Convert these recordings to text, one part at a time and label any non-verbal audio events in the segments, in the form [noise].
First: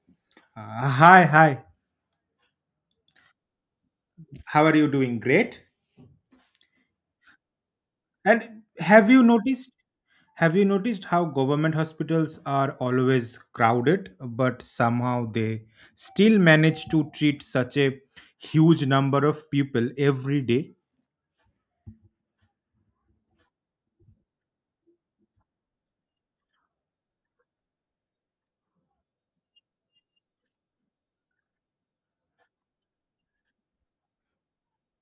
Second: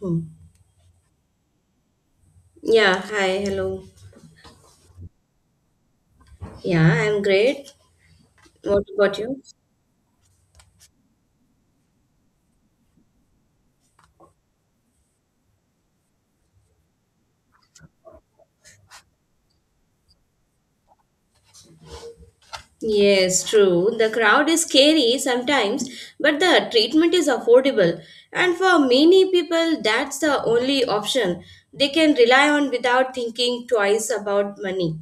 Hmm. Hi. Yeah, hi, hello. How are you doing? Great. Yeah, I'm great. And What have about you you? noticed? Have you noticed how government hospitals are always crowded, but somehow they still manage to treat such a huge number of people every day? Yes, true. The crowd is scary sometimes, but the treatment is affordable. And for many people, that's the only option they can rely on without thinking twice about money.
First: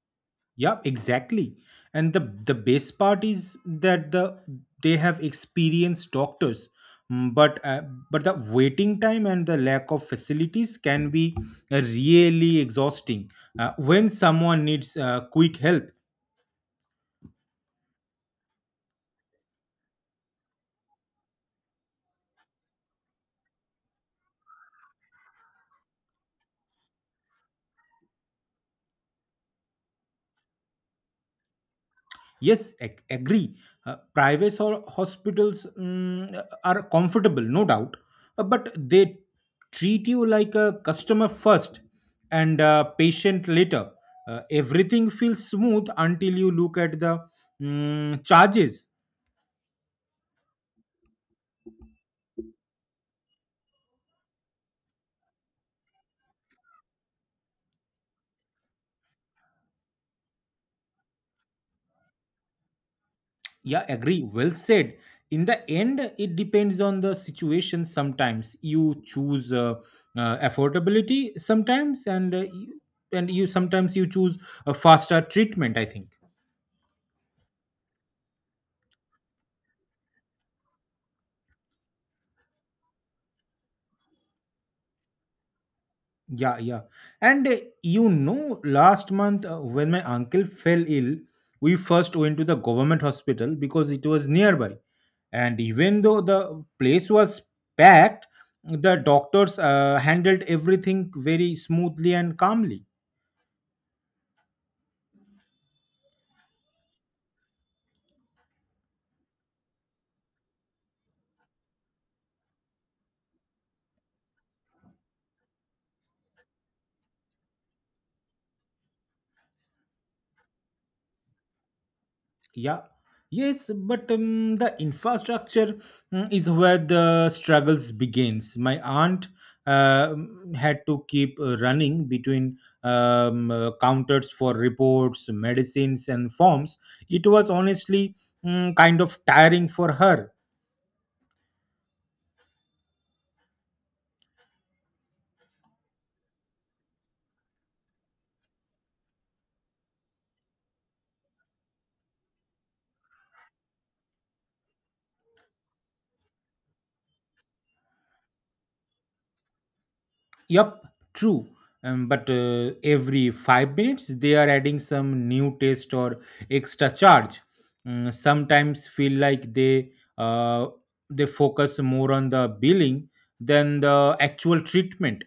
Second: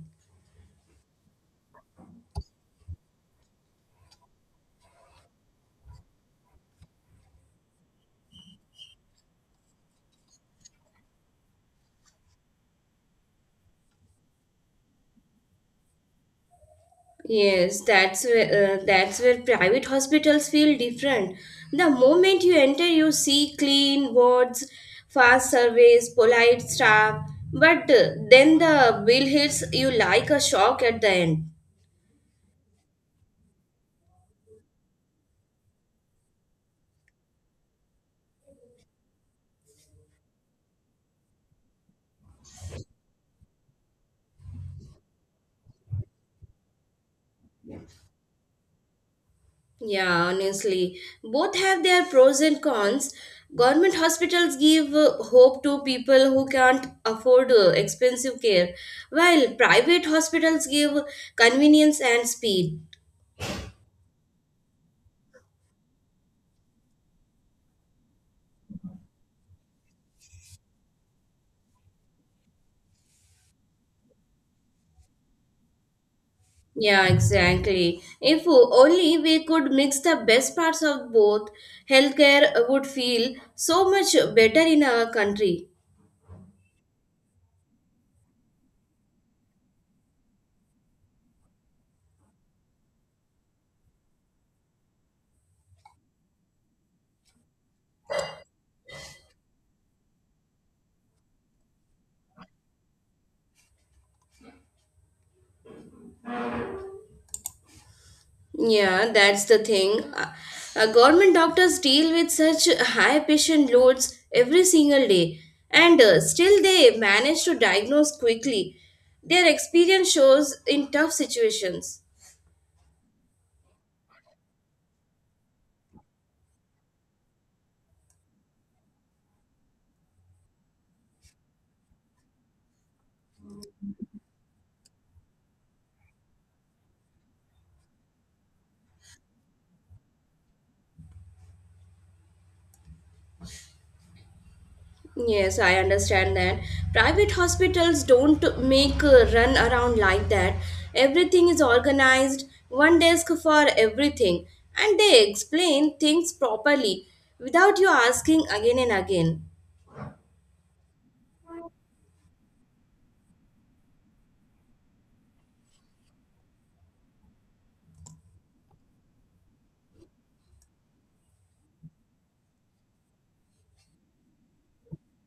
Yep, exactly. And the best part is that they have experienced doctors. Mm, but uh, but the waiting time and the lack of facilities can be really exhausting when someone needs quick help. Yes, that's where private hospitals feel different. The moment you enter, you see clean wards, fast service, polite staff, but then the bill hits you like a shock at the end. Yes, agree. Private or hospitals are comfortable, no doubt, but they treat you like a customer first and a patient later. Everything feels smooth until you look at the charges. Yeah, honestly, both have their pros and cons. Government hospitals give hope to people who can't afford expensive care, while private hospitals give convenience and speed. Yeah, agree. Well said. In the end, it depends on the situation. Sometimes you choose affordability, sometimes, and uh, you- and you sometimes you choose a faster treatment, I think. Yeah, exactly. If only we could mix the best parts of both, healthcare would feel so much better in our country. Yeah, yeah. And you know, last month when my uncle fell ill, we first went to the government hospital because it was nearby. And even though the place was packed, the doctors handled everything very smoothly and calmly. Yeah, that's the thing. Government doctors deal with such high patient loads every single day, and still they manage to diagnose quickly. Their experience shows in tough situations. Yeah. Yes, but the infrastructure is where the struggles begins. My aunt uh, had to keep running between counters for reports, medicines, and forms. It was honestly kind of tiring for her. Yes, I understand that. Private hospitals don't make a run around like that. Everything is organized, one desk for everything, and they explain things properly without you asking again and again. Yup, true. But every 5 minutes, they are adding some new taste or extra charge. Sometimes feel like uh, they focus more on the billing than the actual treatment.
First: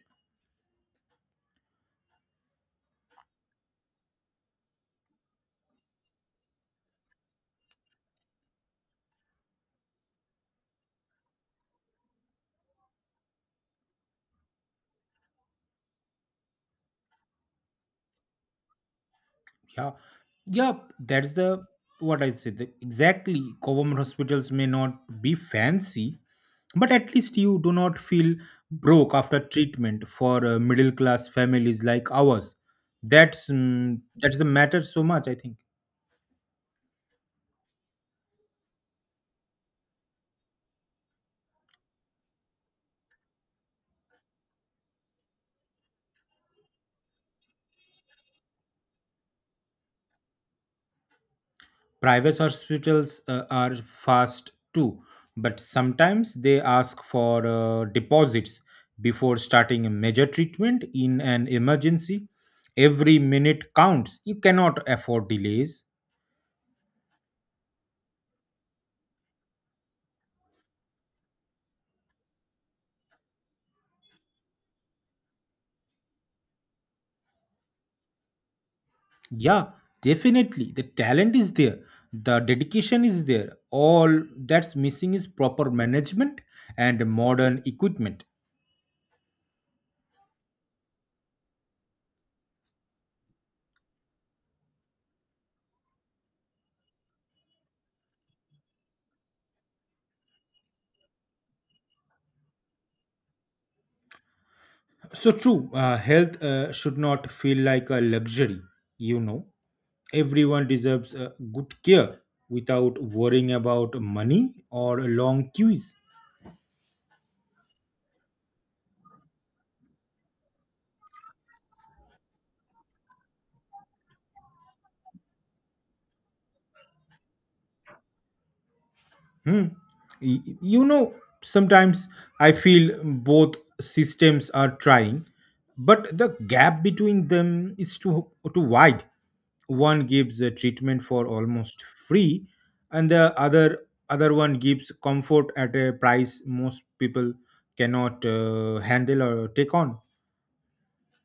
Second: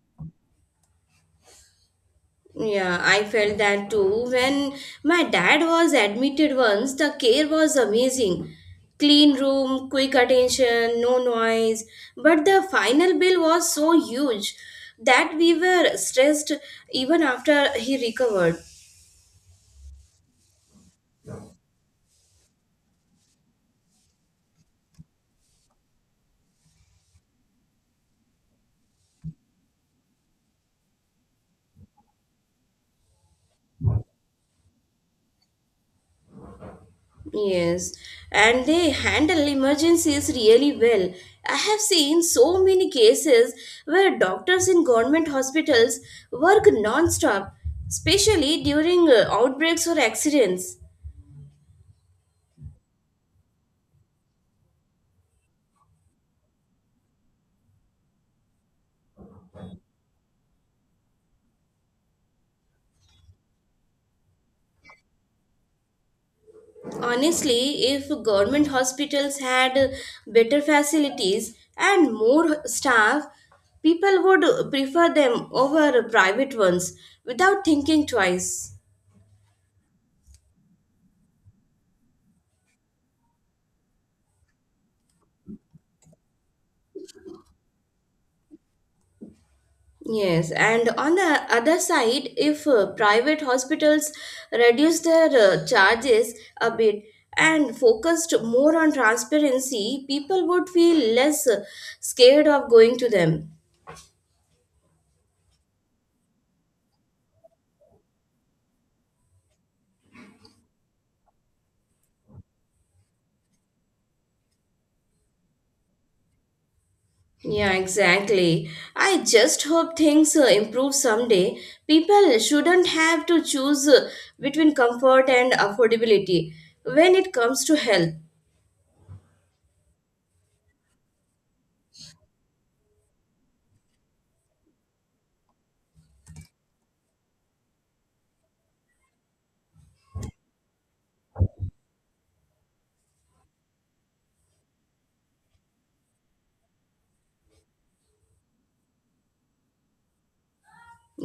Yeah, I felt that too. When my dad was admitted once, the care was amazing. Clean room, quick attention, no noise. But the final bill was so huge that we were stressed even after he recovered. Yeah, yeah, that's the what I said. The- Exactly. Government hospitals may not be fancy, but at least you do not feel broke after treatment for middle class families like ours. That's the matter so much, I think. Yes, and they handle emergencies really well. I have seen so many cases where doctors in government hospitals work non-stop, especially during outbreaks or accidents. Private hospitals are fast too, but sometimes they ask for deposits before starting a major treatment in an emergency. Every minute counts. You cannot afford delays. Honestly, if government hospitals had better facilities and more staff, people would prefer them over private ones without thinking twice. Yeah, definitely. The talent is there, the dedication is there. All that's missing is proper management and modern equipment. Yes, and on the other side, if private hospitals reduce their charges a bit and focused more on transparency, people would feel less scared of going to them. So true, health should not feel like a luxury, you know. Everyone deserves good care without worrying about money or long queues. Yeah, exactly. I just hope things improve someday. People shouldn't have to choose between comfort and affordability when it comes to health. Hmm. You know, sometimes I feel both systems are trying, but the gap between them is too wide. One gives a treatment for almost free, and the other other one gives comfort at a price most people cannot handle or take on.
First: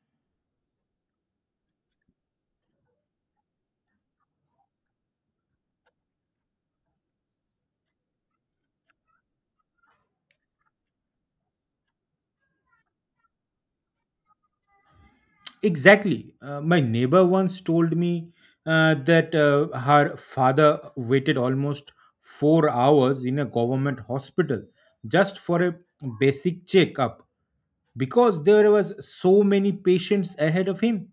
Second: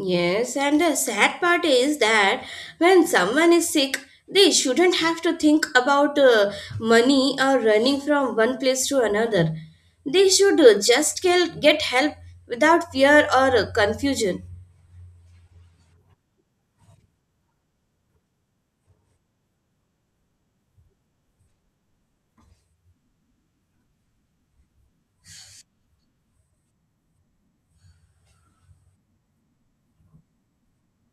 Yes, and the sad part is that when someone is sick, they shouldn't have to think about money or running from one place to another. They should just get help without fear or confusion. Exactly. My neighbor once told me that her father waited almost 4 hours in a government hospital just for a basic checkup because there was so many patients ahead of him.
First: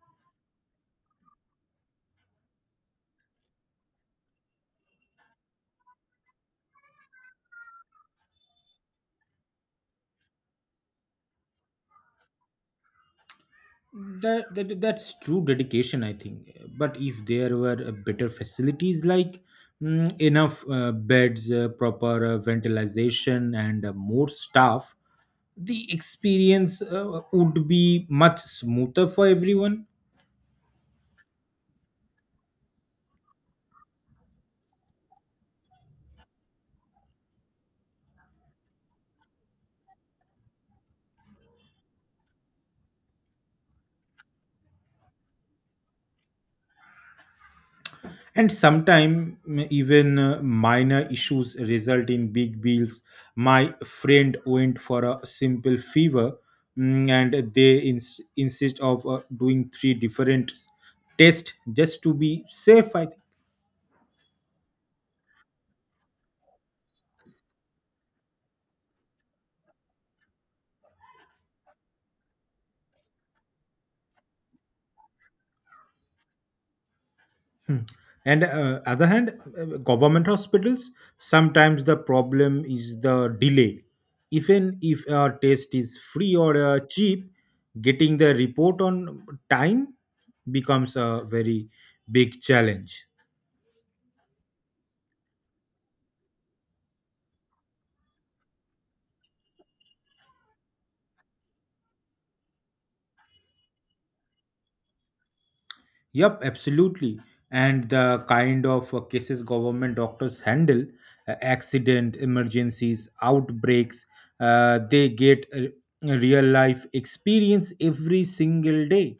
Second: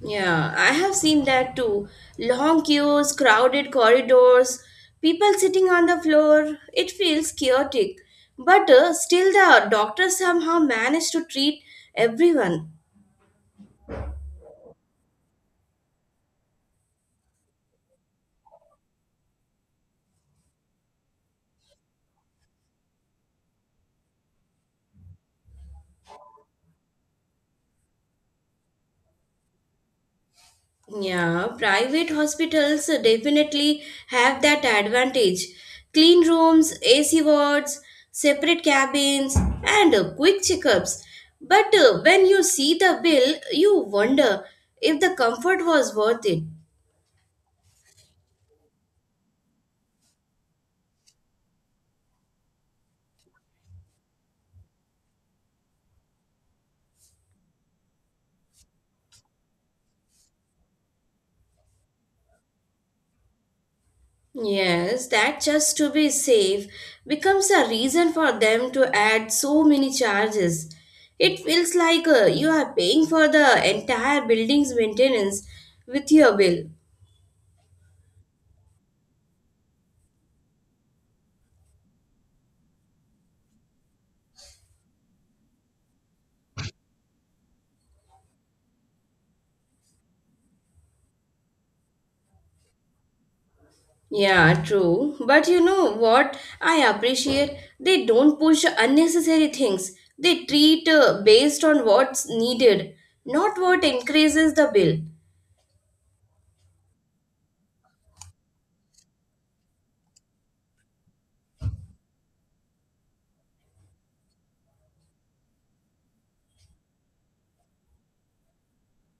Yeah, I have seen that too. Long queues, crowded corridors, people sitting on the floor. It feels chaotic. But still, the doctors somehow manage to treat everyone. That's true dedication, I think. But if there were better facilities like enough beds, proper ventilation, and more staff, the experience would be much smoother for everyone. Yeah, private hospitals definitely have that advantage. Clean rooms, AC wards, separate cabins, and quick checkups. But when you see the bill, you wonder if the comfort was worth it. And sometimes even minor issues result in big bills. My friend went for a simple fever, and they insist of doing three different tests just to be safe, I think. Yes, that just to be safe becomes a reason for them to add so many charges. It feels like you are paying for the entire building's maintenance with your bill. Hmm. And other hand, government hospitals, sometimes the problem is the delay. Even if a test is free or cheap, getting the report on time becomes a very big challenge. Yeah, true. But you know what? I appreciate they don't push unnecessary things. They treat based on what's needed, not what increases the bill. Yep, absolutely. And the kind of cases government doctors handle, accident, emergencies, outbreaks, they get real life experience every single day.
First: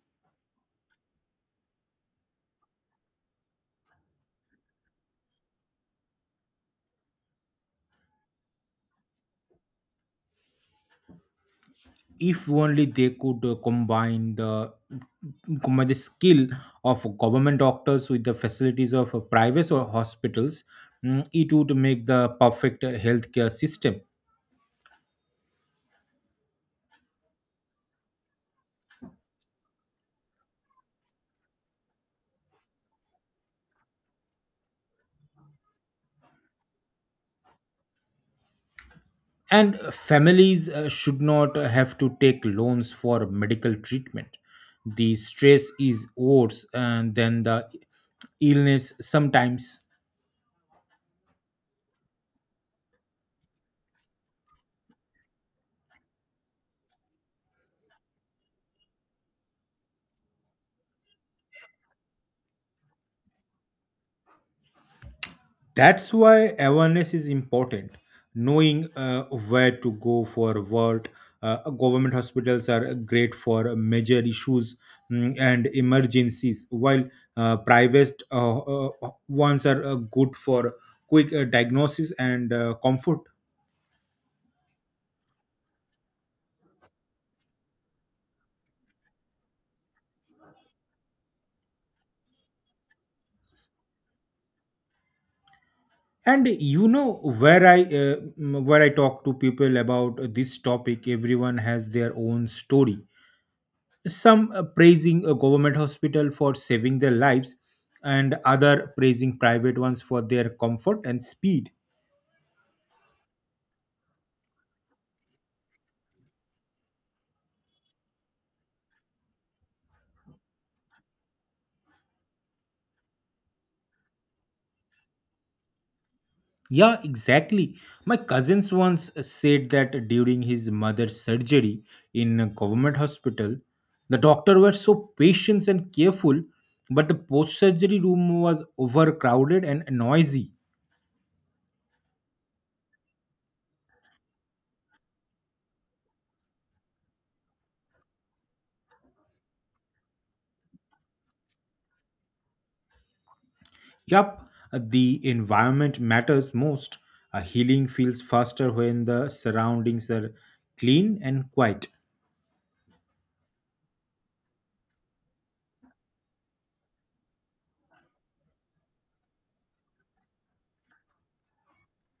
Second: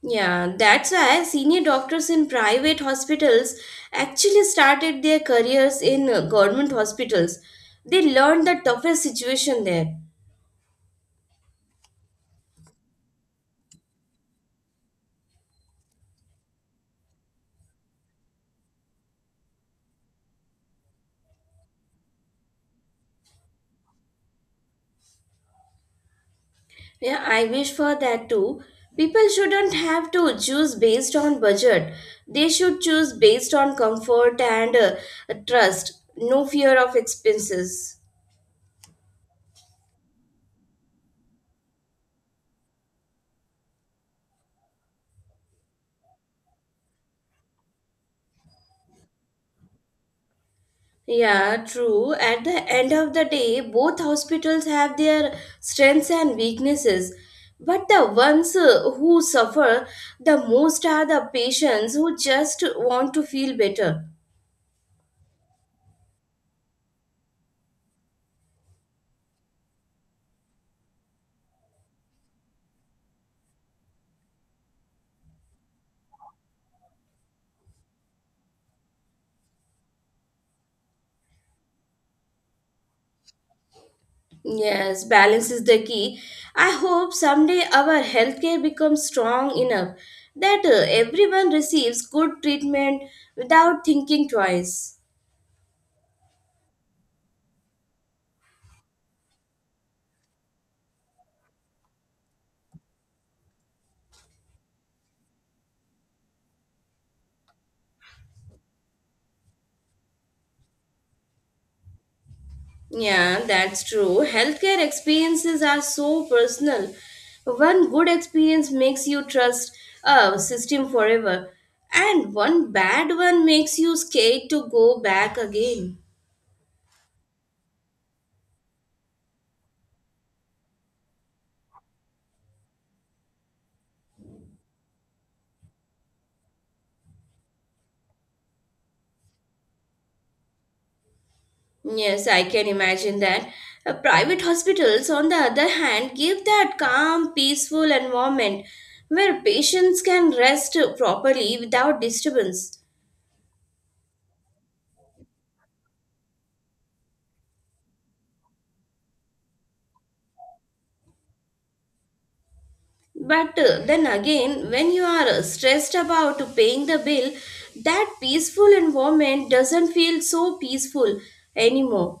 Yeah, that's why senior doctors in private hospitals actually started their careers in government hospitals. They learned the toughest situation there. If only they could combine the skill of government doctors with the facilities of private or hospitals, it would make the perfect healthcare system. Yeah, I wish for that too. People shouldn't have to choose based on budget. They should choose based on comfort and trust. No fear of expenses. And families should not have to take loans for medical treatment. The stress is worse and than the illness sometimes. Yeah, true. At the end of the day, both hospitals have their strengths and weaknesses. But the ones who suffer the most are the patients who just want to feel better. That's why awareness is important. Knowing where to go for what. Government hospitals are great for major issues, and emergencies, while private ones are good for quick diagnosis and comfort. Yes, balance is the key. I hope someday our healthcare becomes strong enough that everyone receives good treatment without thinking twice. And you know, where I where I talk to people about this topic, everyone has their own story, some praising a government hospital for saving their lives and other praising private ones for their comfort and speed. Yeah, that's true. Healthcare experiences are so personal. One good experience makes you trust a system forever, and one bad one makes you scared to go back again. Yeah, exactly. My cousins once said that during his mother's surgery in a government hospital, the doctor were so patient and careful, but the post surgery room was overcrowded and noisy. Yes, I can imagine that. Private hospitals, on the other hand, give that calm, peaceful environment where patients can rest properly without disturbance. Yup, the environment matters most. A healing feels faster when the surroundings are clean and quiet. But then again, when you are stressed about paying the bill, that peaceful environment doesn't feel so peaceful anymore.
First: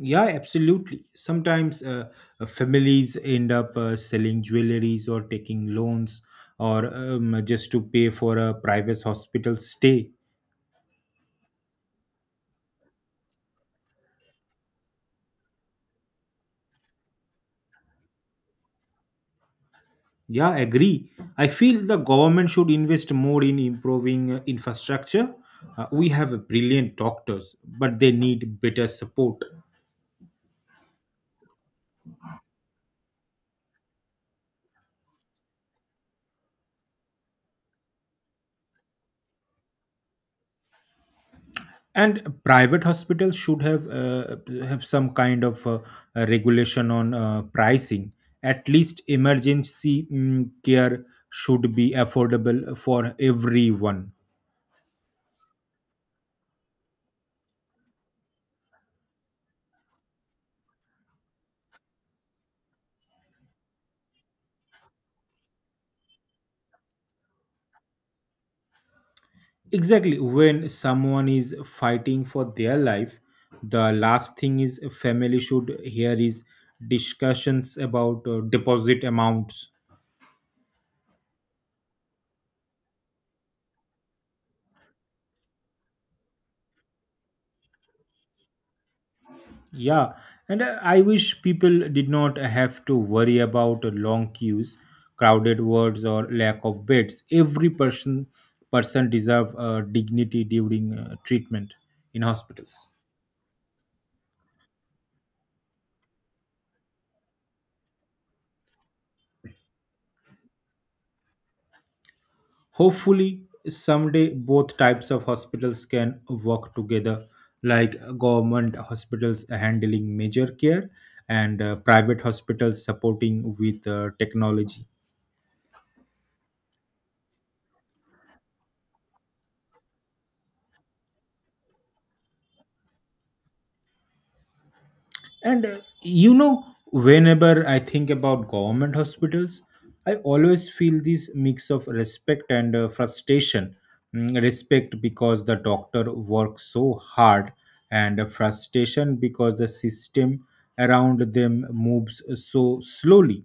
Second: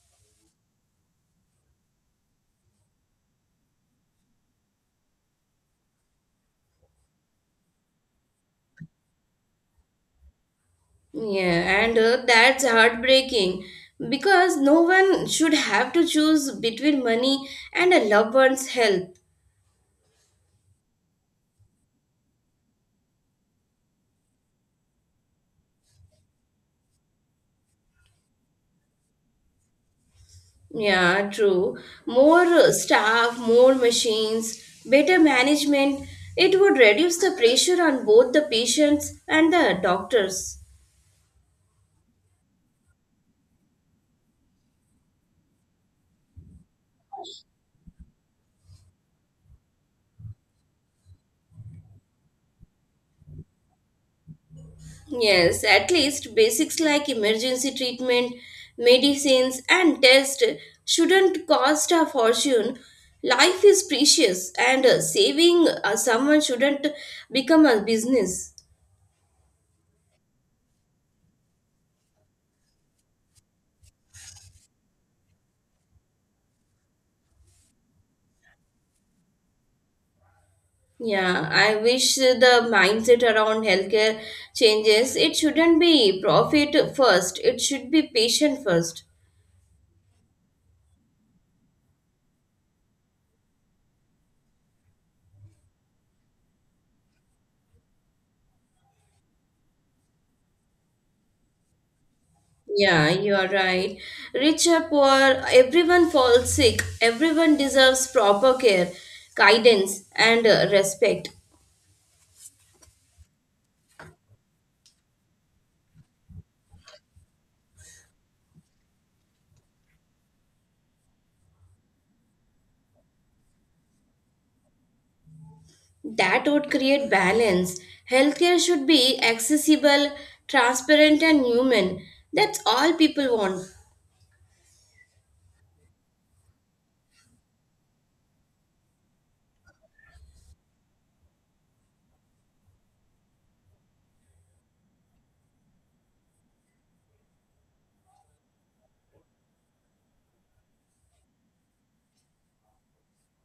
Yeah, absolutely. Sometimes families end up selling jewelries or taking loans or just to pay for a private hospital stay. Yeah, and that's heartbreaking because no one should have to choose between money and a loved one's health. Yeah, agree. I feel the government should invest more in improving infrastructure. We have brilliant doctors, but they need better support. Yeah, true. More staff, more machines, better management. It would reduce the pressure on both the patients and the doctors. And private hospitals should have some kind of regulation on pricing. At least emergency care should be affordable for everyone. Yes, at least basics like emergency treatment, medicines, and tests shouldn't cost a fortune. Life is precious, and saving someone shouldn't become a business. Exactly, when someone is fighting for their life, the last thing is family should hear is discussions about deposit amounts. Yeah, I wish the mindset around healthcare changes. It shouldn't be profit first, it should be patient first. Yeah, and I wish people did not have to worry about long queues, crowded wards, or lack of beds. Every person deserve dignity during treatment in hospitals. Yeah, you are right. Rich or poor, everyone falls sick. Everyone deserves proper care, guidance, and respect. Hopefully, someday both types of hospitals can work together, like government hospitals handling major care and private hospitals supporting with technology. That would create balance. Healthcare should be accessible, transparent, and human. That's all people want. And you know, whenever I think about government hospitals, I always feel this mix of respect and frustration. Respect because the doctor works so hard, and frustration because the system around them moves so slowly.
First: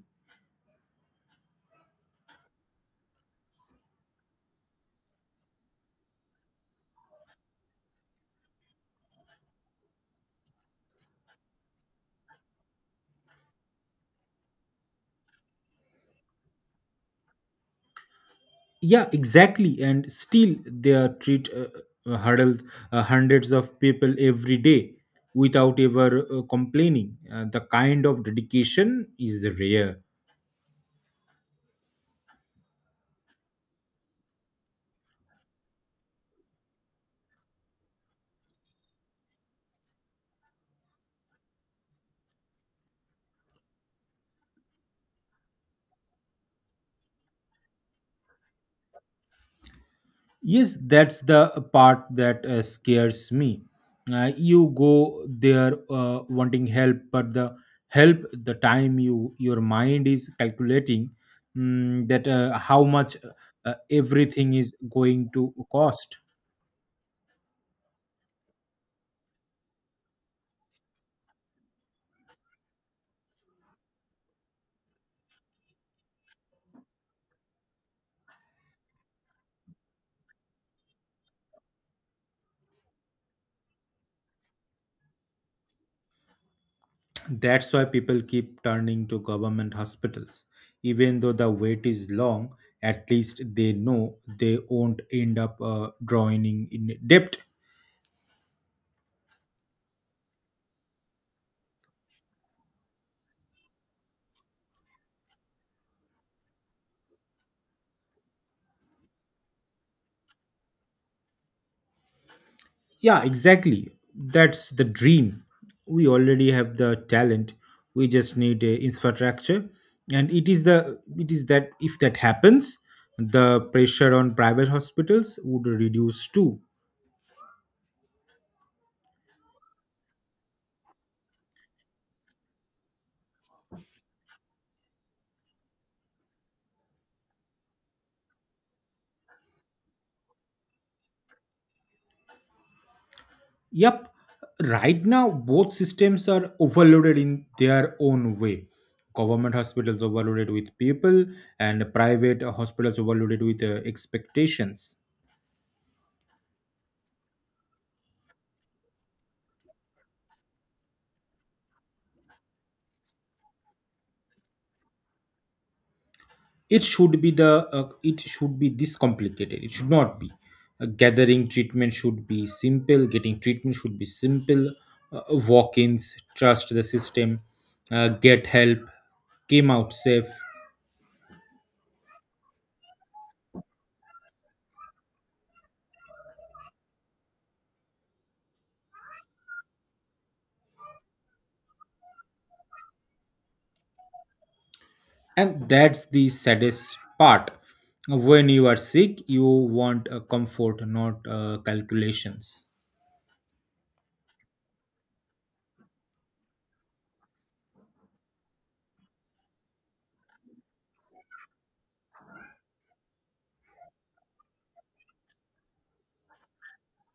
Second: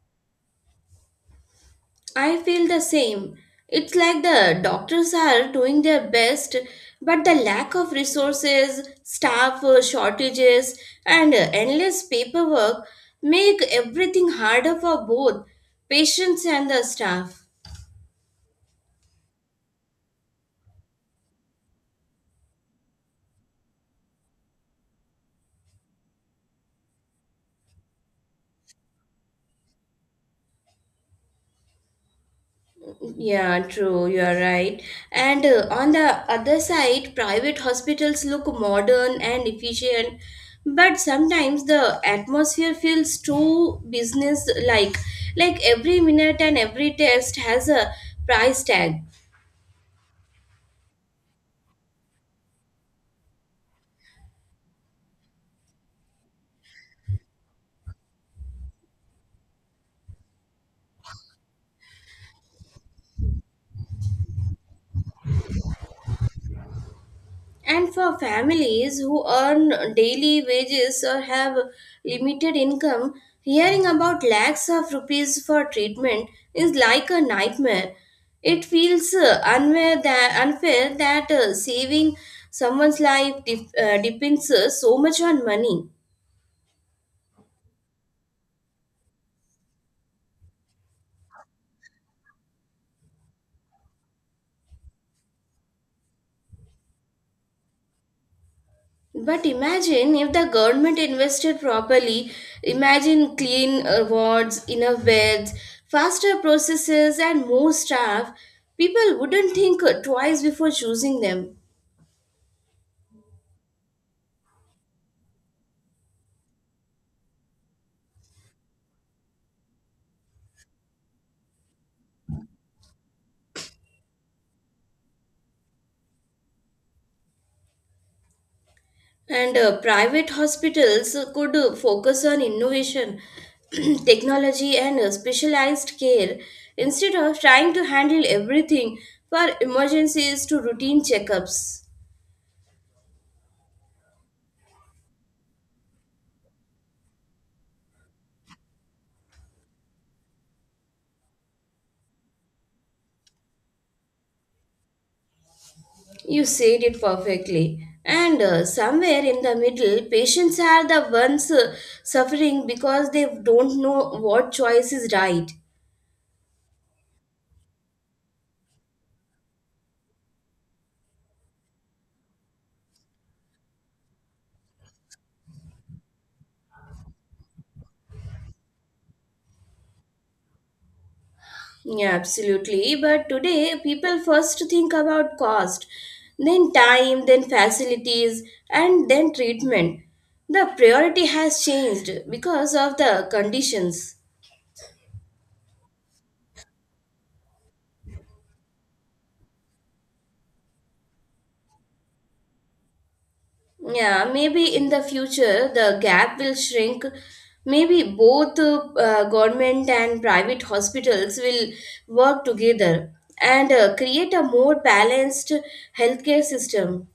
I feel the same. It's like the doctors are doing their best, but the lack of resources, staff shortages, and endless paperwork make everything harder for both patients and the staff. Yeah, exactly. And still, they are treat hurdles hundreds of people every day without ever complaining. The kind of dedication is rare. Yeah, true, you are right. And on the other side, private hospitals look modern and efficient, but sometimes the atmosphere feels too business like. Like every minute and every test has a price tag. Yes, that's the part that scares me. You go there wanting help, but the time you your mind is calculating that how much everything is going to cost. And for families who earn daily wages or have limited income, hearing about lakhs of rupees for treatment is like a nightmare. It feels unfair that saving someone's life depends so much on money. That's why people keep turning to government hospitals, even though the wait is long. At least they know they won't end up drawing in debt. But imagine if the government invested properly, imagine clean wards, enough beds, faster processes, and more staff, people wouldn't think twice before choosing them. Yeah, exactly. That's the dream. We already have the talent. We just need a infrastructure, and it is the it is that if that happens, the pressure on private hospitals would reduce too. And private hospitals could focus on innovation, [clears throat] technology, and specialized care instead of trying to handle everything from emergencies to routine checkups. Yep. Right now, both systems are overloaded in their own way. Government hospitals overloaded with people, and private hospitals overloaded with expectations. You said it perfectly. And somewhere in the middle, patients are the ones suffering because they don't know what choice is right. It should be the it should be this complicated, it should not be. Gathering treatment should be simple getting treatment should be simple, walk-ins, trust the system, get help, came out safe. Yeah, absolutely. But today, people first think about cost, then time, then facilities, and then treatment. The priority has changed because of the conditions. And that's the saddest part, when you are sick you want comfort, not calculations. Yeah, maybe in the future the gap will shrink. Maybe both government and private hospitals will work together and create a more balanced healthcare system.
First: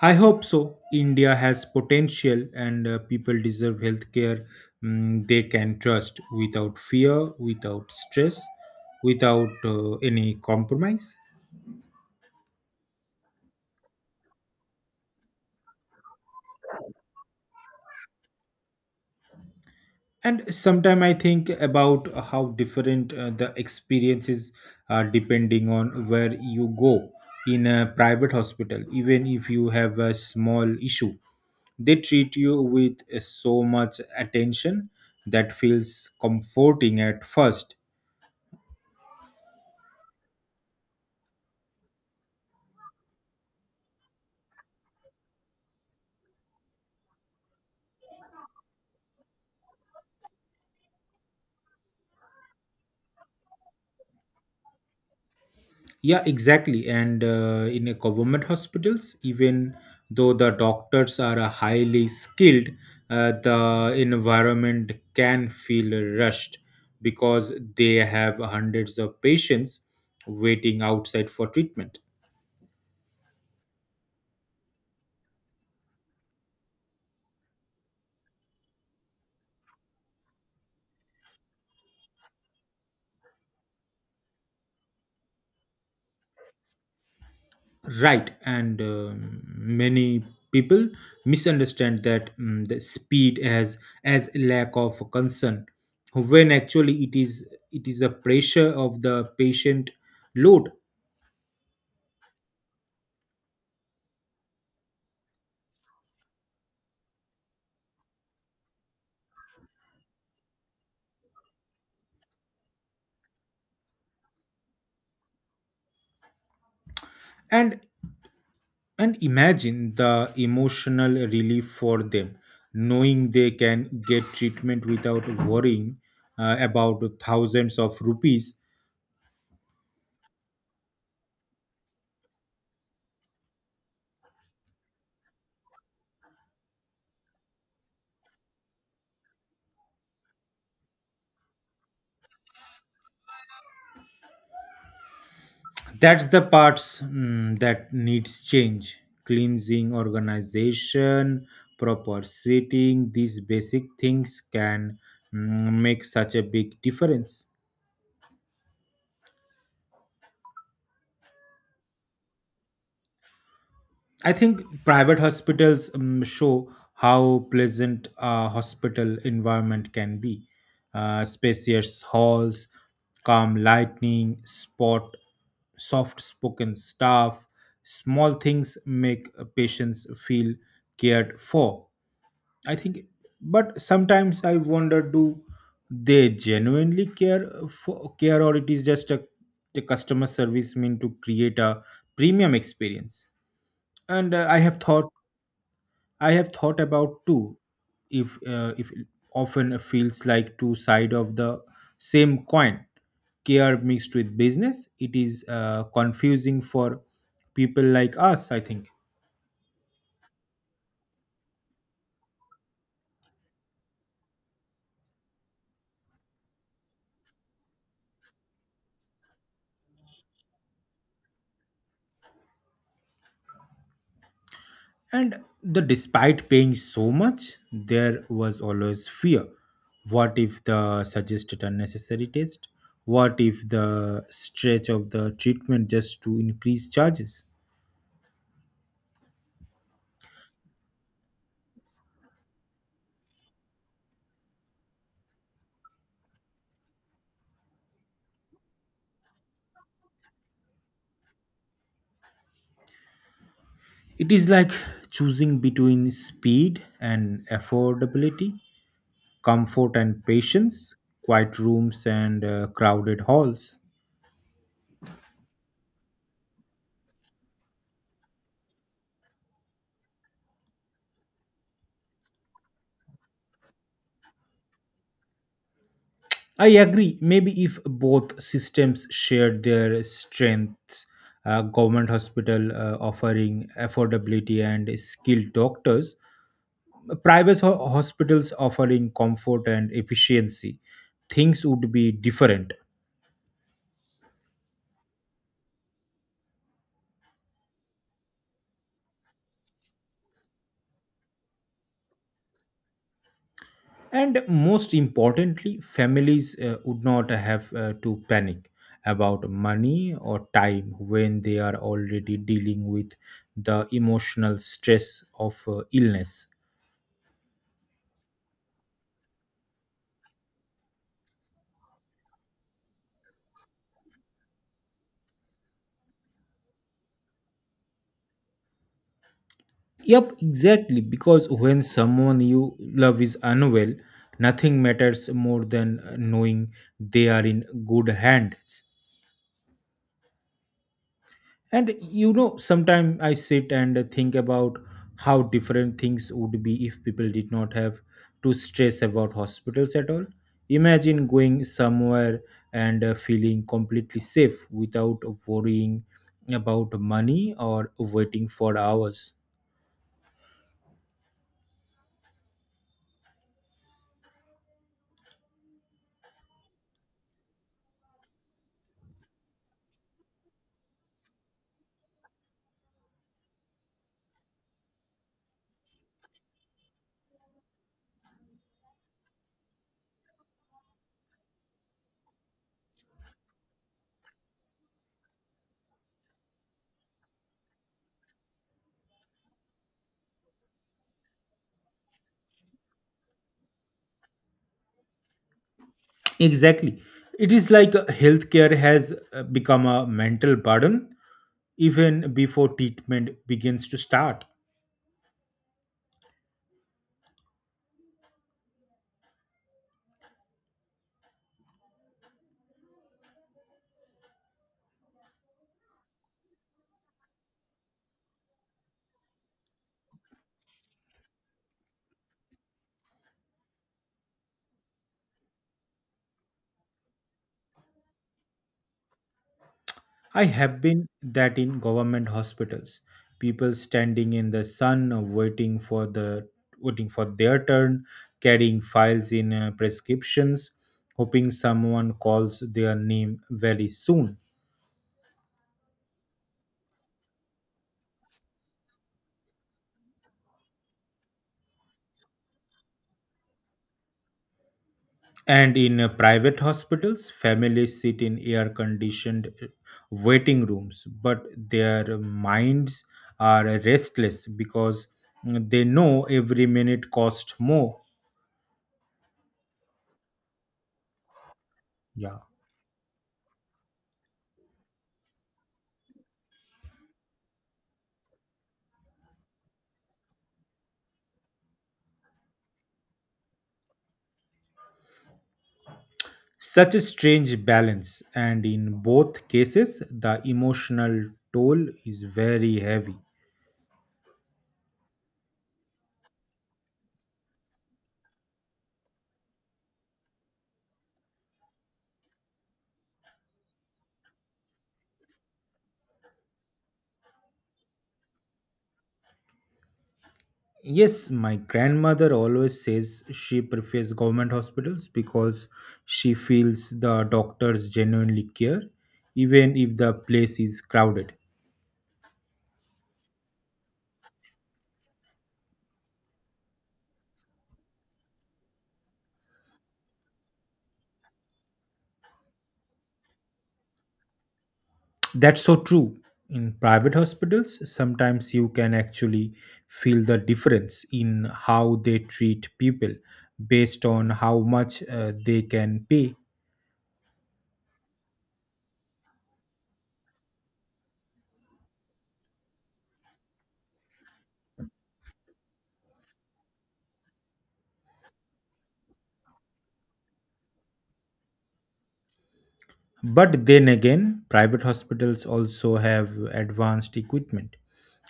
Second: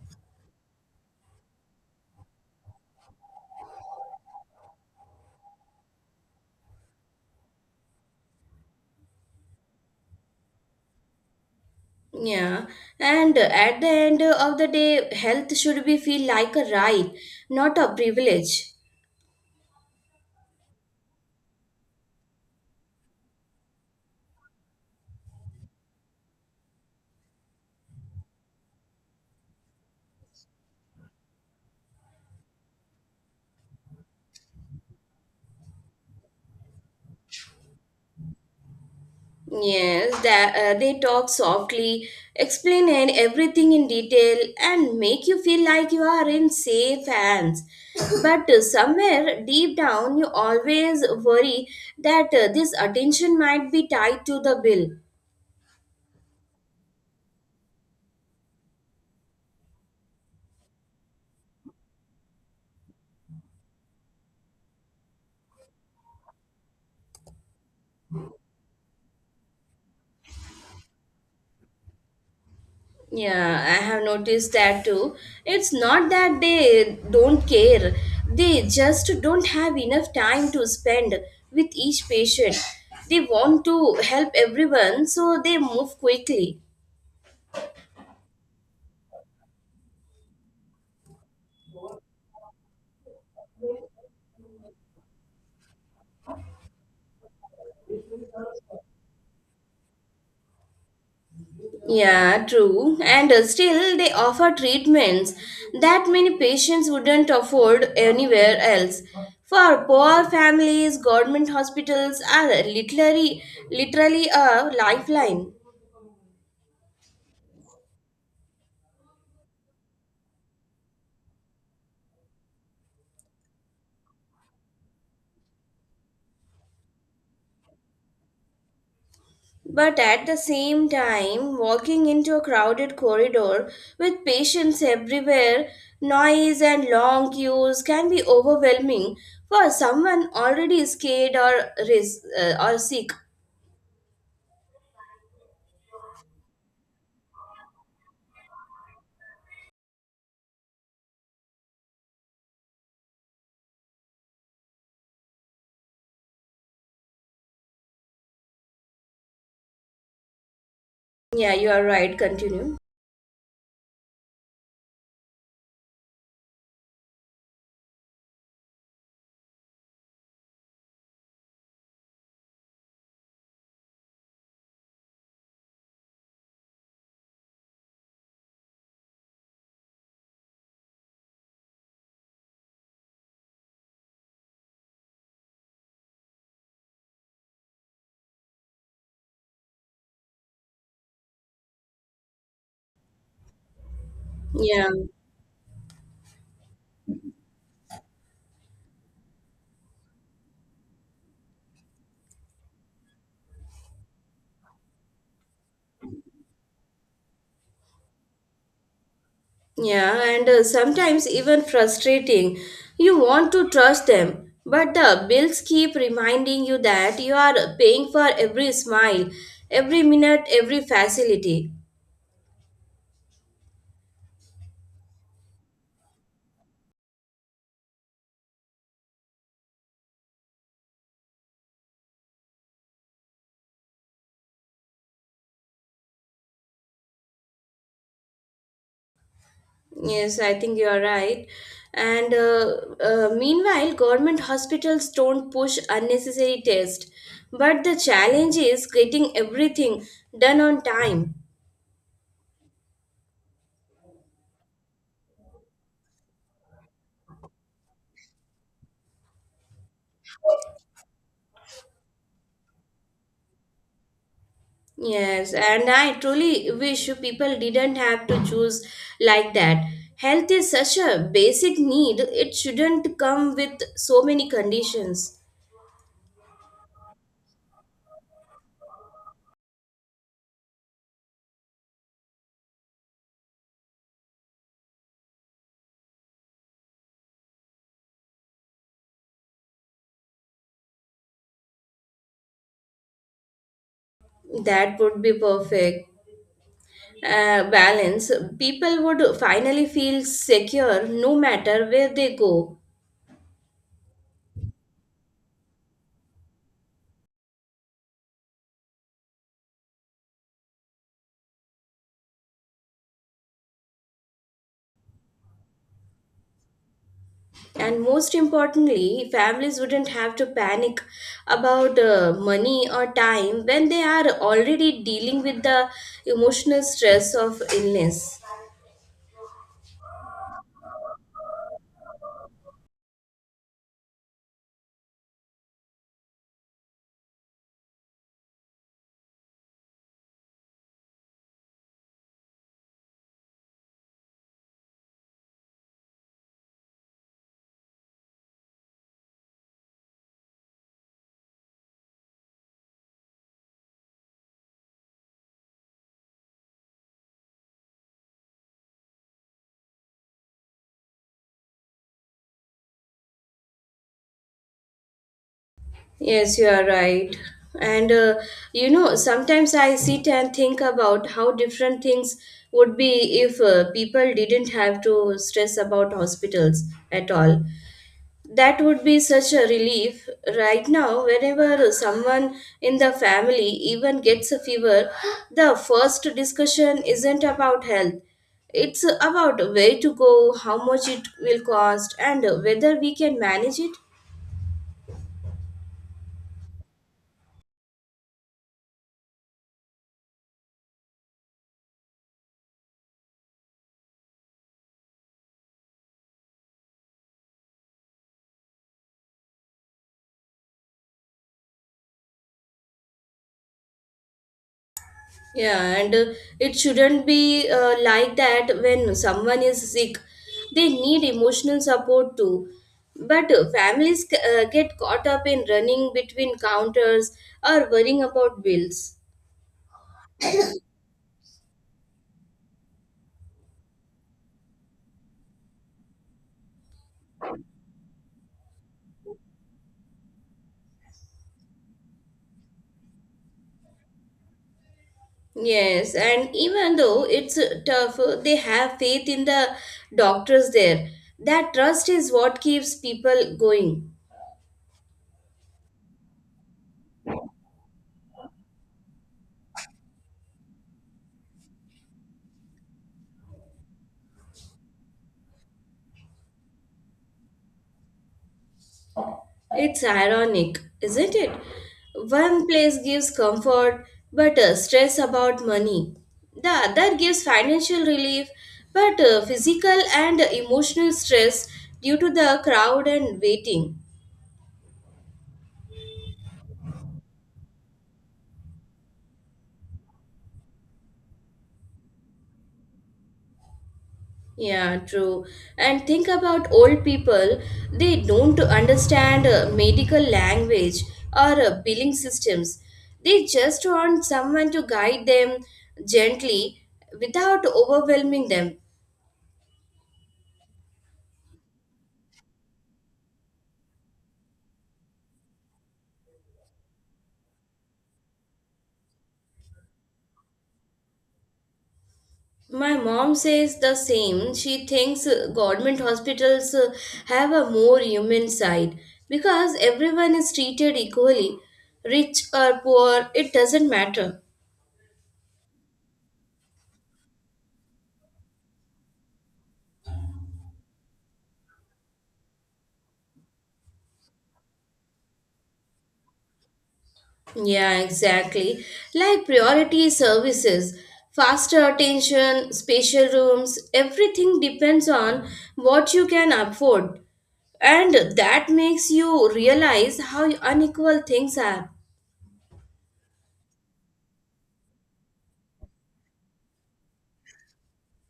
I hope so. India has potential, and people deserve healthcare they can trust without fear, without stress, without any compromise. Yeah, and at the end of the day, health should be feel like a right, not a privilege. And sometimes I think about how different the experiences are depending on where you go. In a private hospital, even if you have a small issue, they treat you with so much attention that feels comforting at first. Yes, that, they talk softly, explain and everything in detail, and make you feel like you are in safe hands. But somewhere deep down, you always worry that this attention might be tied to the bill. Yeah, exactly. And in a government hospitals, even though the doctors are highly skilled, the environment can feel rushed because they have hundreds of patients waiting outside for treatment. Yeah, I have noticed that too. It's not that they don't care, they just don't have enough time to spend with each patient. They want to help everyone, so they move quickly. Right, and many people misunderstand that the speed as lack of concern, when actually it is a pressure of the patient load. Yeah, true. And still, they offer treatments that many patients wouldn't afford anywhere else. For poor families, government hospitals are literally a lifeline. and And imagine the emotional relief for them, knowing they can get treatment without worrying about thousands of rupees. But at the same time, walking into a crowded corridor with patients everywhere, noise and long queues can be overwhelming for someone already scared or, or sick. That's the parts that needs change: cleansing, organization, proper seating. These basic things can make such a big difference. Yeah, you are right. Continue. I think private hospitals show how pleasant a hospital environment can be. Spacious halls, calm lightning, spot soft spoken staff, small things make patients feel cared for, I think. But sometimes I wonder, do they genuinely care for care, or it is just a the customer service mean to create a premium experience, and Yeah, I have thought about too. If if often feels like two side of the same coin, care mixed with business. It is confusing for people like us, I think. yeah, and sometimes even frustrating. You want to trust them, but the bills keep reminding you that you are paying for every smile, every minute, every facility. And the despite paying so much, there was always fear: what if the suggested unnecessary test, what if the stretch of the treatment just to increase charges. Yes, I think you are right. And meanwhile, government hospitals don't push unnecessary tests, but the challenge is getting everything done on time. It is like choosing between speed and affordability, comfort and patience, quiet rooms and crowded halls. Yes, and I truly wish people didn't have to choose like that. Health is such a basic need, it shouldn't come with so many conditions. I agree. Maybe if both systems shared their strengths, government hospital offering affordability and skilled doctors, hospitals offering comfort and efficiency, things would be different. That would be perfect. Balance. People would finally feel secure no matter where they go. And most importantly, families would not have to panic about money or time when they are already dealing with the emotional stress of illness. And most importantly, families wouldn't have to panic about money or time when they are already dealing with the emotional stress of illness. Yep, exactly. Because when someone you love is unwell, nothing matters more than knowing they are in good hands. And you know, sometimes I sit and think about how different things would be if people did not have to stress about hospitals at all. Imagine going somewhere and feeling completely safe without worrying about money or waiting for hours. Yes, you are right. And you know, sometimes I sit and think about how different things would be if people didn't have to stress about hospitals at all. That would be such a relief. Right now, whenever someone in the family even gets a fever, the first discussion isn't about health. It's about where to go, how much it will cost, and whether we can manage it. Exactly. It is like healthcare has become a mental burden even before treatment begins to start. Yeah, and it shouldn't be like that when someone is sick. They need emotional support too. But families get caught up in running between counters or worrying about bills. I have been that in government hospitals, people standing in the sun waiting for their turn, carrying files in prescriptions, hoping someone calls their name very soon. Yes, and even though it's tough, they have faith in the doctors there. That trust is what keeps people going. And in private hospitals, families sit in air conditioned waiting rooms, but their minds are restless because they know every minute costs more. It's ironic, isn't it? Yeah. One place gives comfort but stress about money. The other gives financial relief but physical and emotional stress due to the crowd and waiting. Such a strange balance, and in both cases, the emotional toll is very heavy. Yeah, true. And think about old people, they don't understand medical language or billing systems. They just want someone to guide them gently without overwhelming them. Yes, my grandmother always says she prefers government hospitals because she feels the doctors genuinely care, even if the place is crowded. My mom says the same. She thinks government hospitals have a more human side because everyone is treated equally. Rich or poor, it doesn't matter. That's so true. In private hospitals, sometimes you can actually feel the difference in how they treat people based on how much they can pay. Yeah, exactly. Like priority services, faster attention, special rooms, everything depends on what you can afford. And that makes you realize how unequal things are. But then again, private hospitals also have advanced equipment,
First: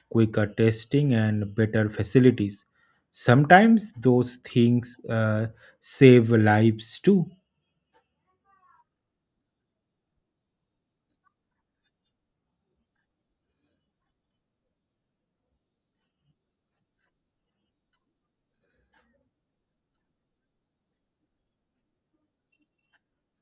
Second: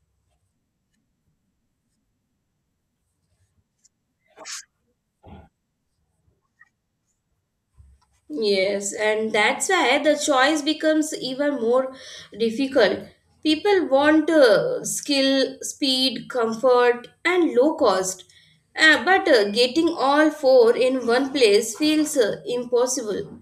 quicker testing, and better facilities. Sometimes those things save lives too. Yes, and that's why the choice becomes even more difficult. People want skill, speed, comfort, and low cost, but getting all four in one place feels impossible.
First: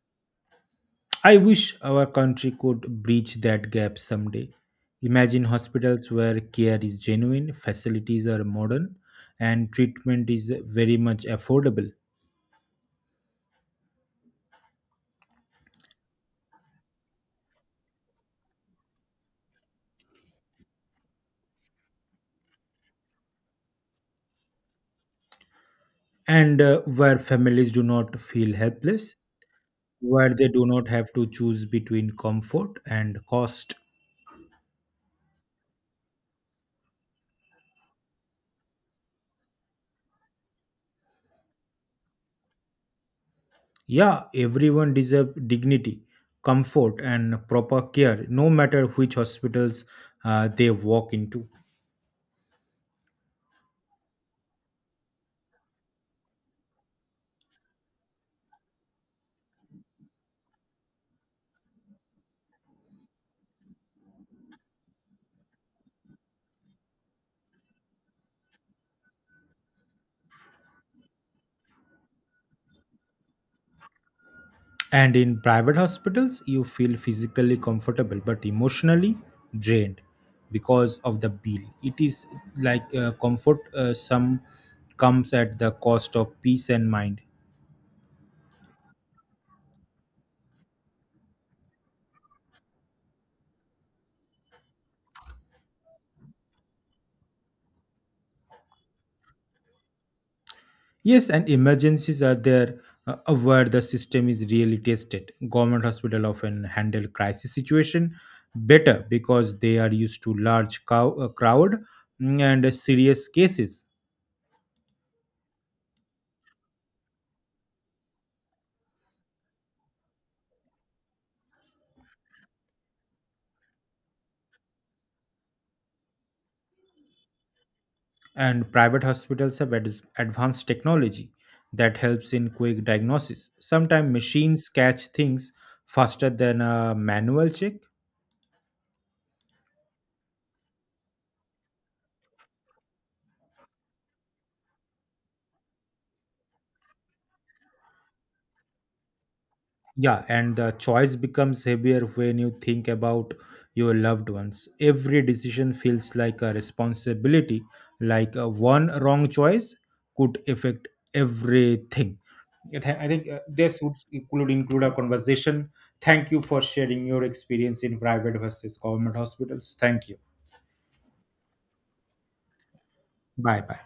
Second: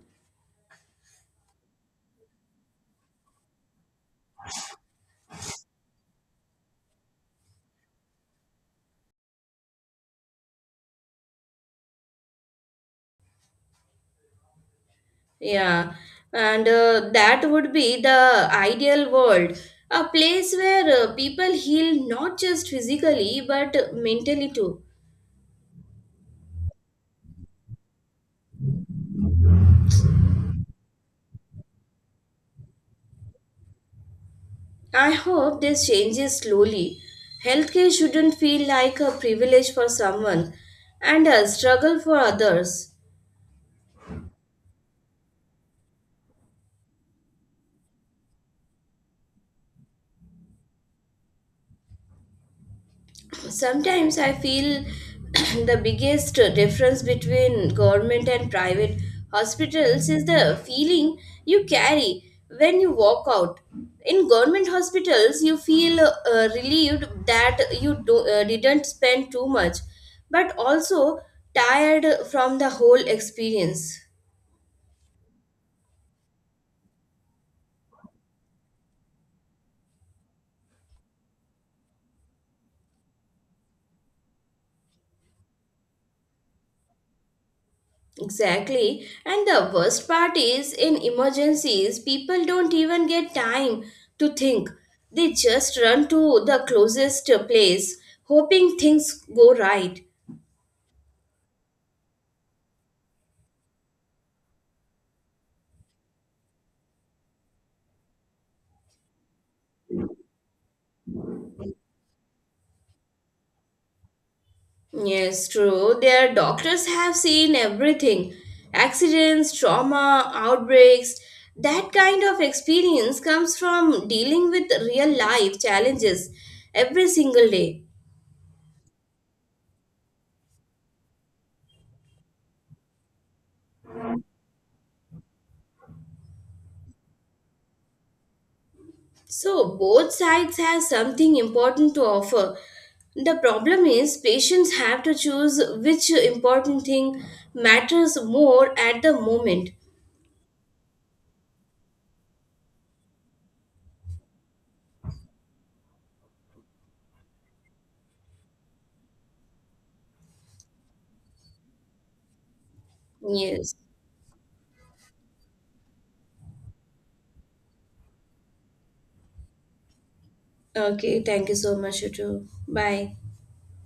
I wish our country could bridge that gap someday. Imagine hospitals where care is genuine, facilities are modern, and treatment is very much affordable, Yeah, and that would be the ideal world a place where people heal not just physically but mentally too. and where families do not feel helpless, where they do not have to choose between comfort and cost. I hope this changes slowly. Healthcare shouldn't feel like a privilege for someone and a struggle for others. Yeah, everyone deserves dignity, comfort, and proper care, no matter which hospitals they walk into. Sometimes I feel [clears throat] the biggest difference between government and private hospitals is the feeling you carry when you walk out. In government hospitals, you feel relieved that you didn't spend too much, but also tired from the whole experience. And in private hospitals, you feel physically comfortable but emotionally drained because of the bill. It is like comfort, some comes at the cost of peace and mind. Exactly. And the worst part is in emergencies, people don't even get time to think. They just run to the closest place, hoping things go right. Yes, and emergencies are there where the system is really tested. Government hospital often handle crisis situation better because they are used to crowd, and serious cases. Yes, true. Their doctors have seen everything accidents, trauma, outbreaks. That kind of experience comes from dealing with real life challenges every single day. And private hospitals have advanced technology that helps in quick diagnosis. Sometimes machines catch things faster than a manual check. So both sides have something important to offer. The problem is patients have to choose which important thing matters more at the moment. Yeah, and the choice becomes heavier when you think about your loved ones. Every decision feels like a responsibility, like one wrong choice could affect everything. I think Yes. this would include a conversation. Thank you for sharing your experience in private versus government hospitals. Thank you. Okay, thank you so much, you too. Bye. Bye bye.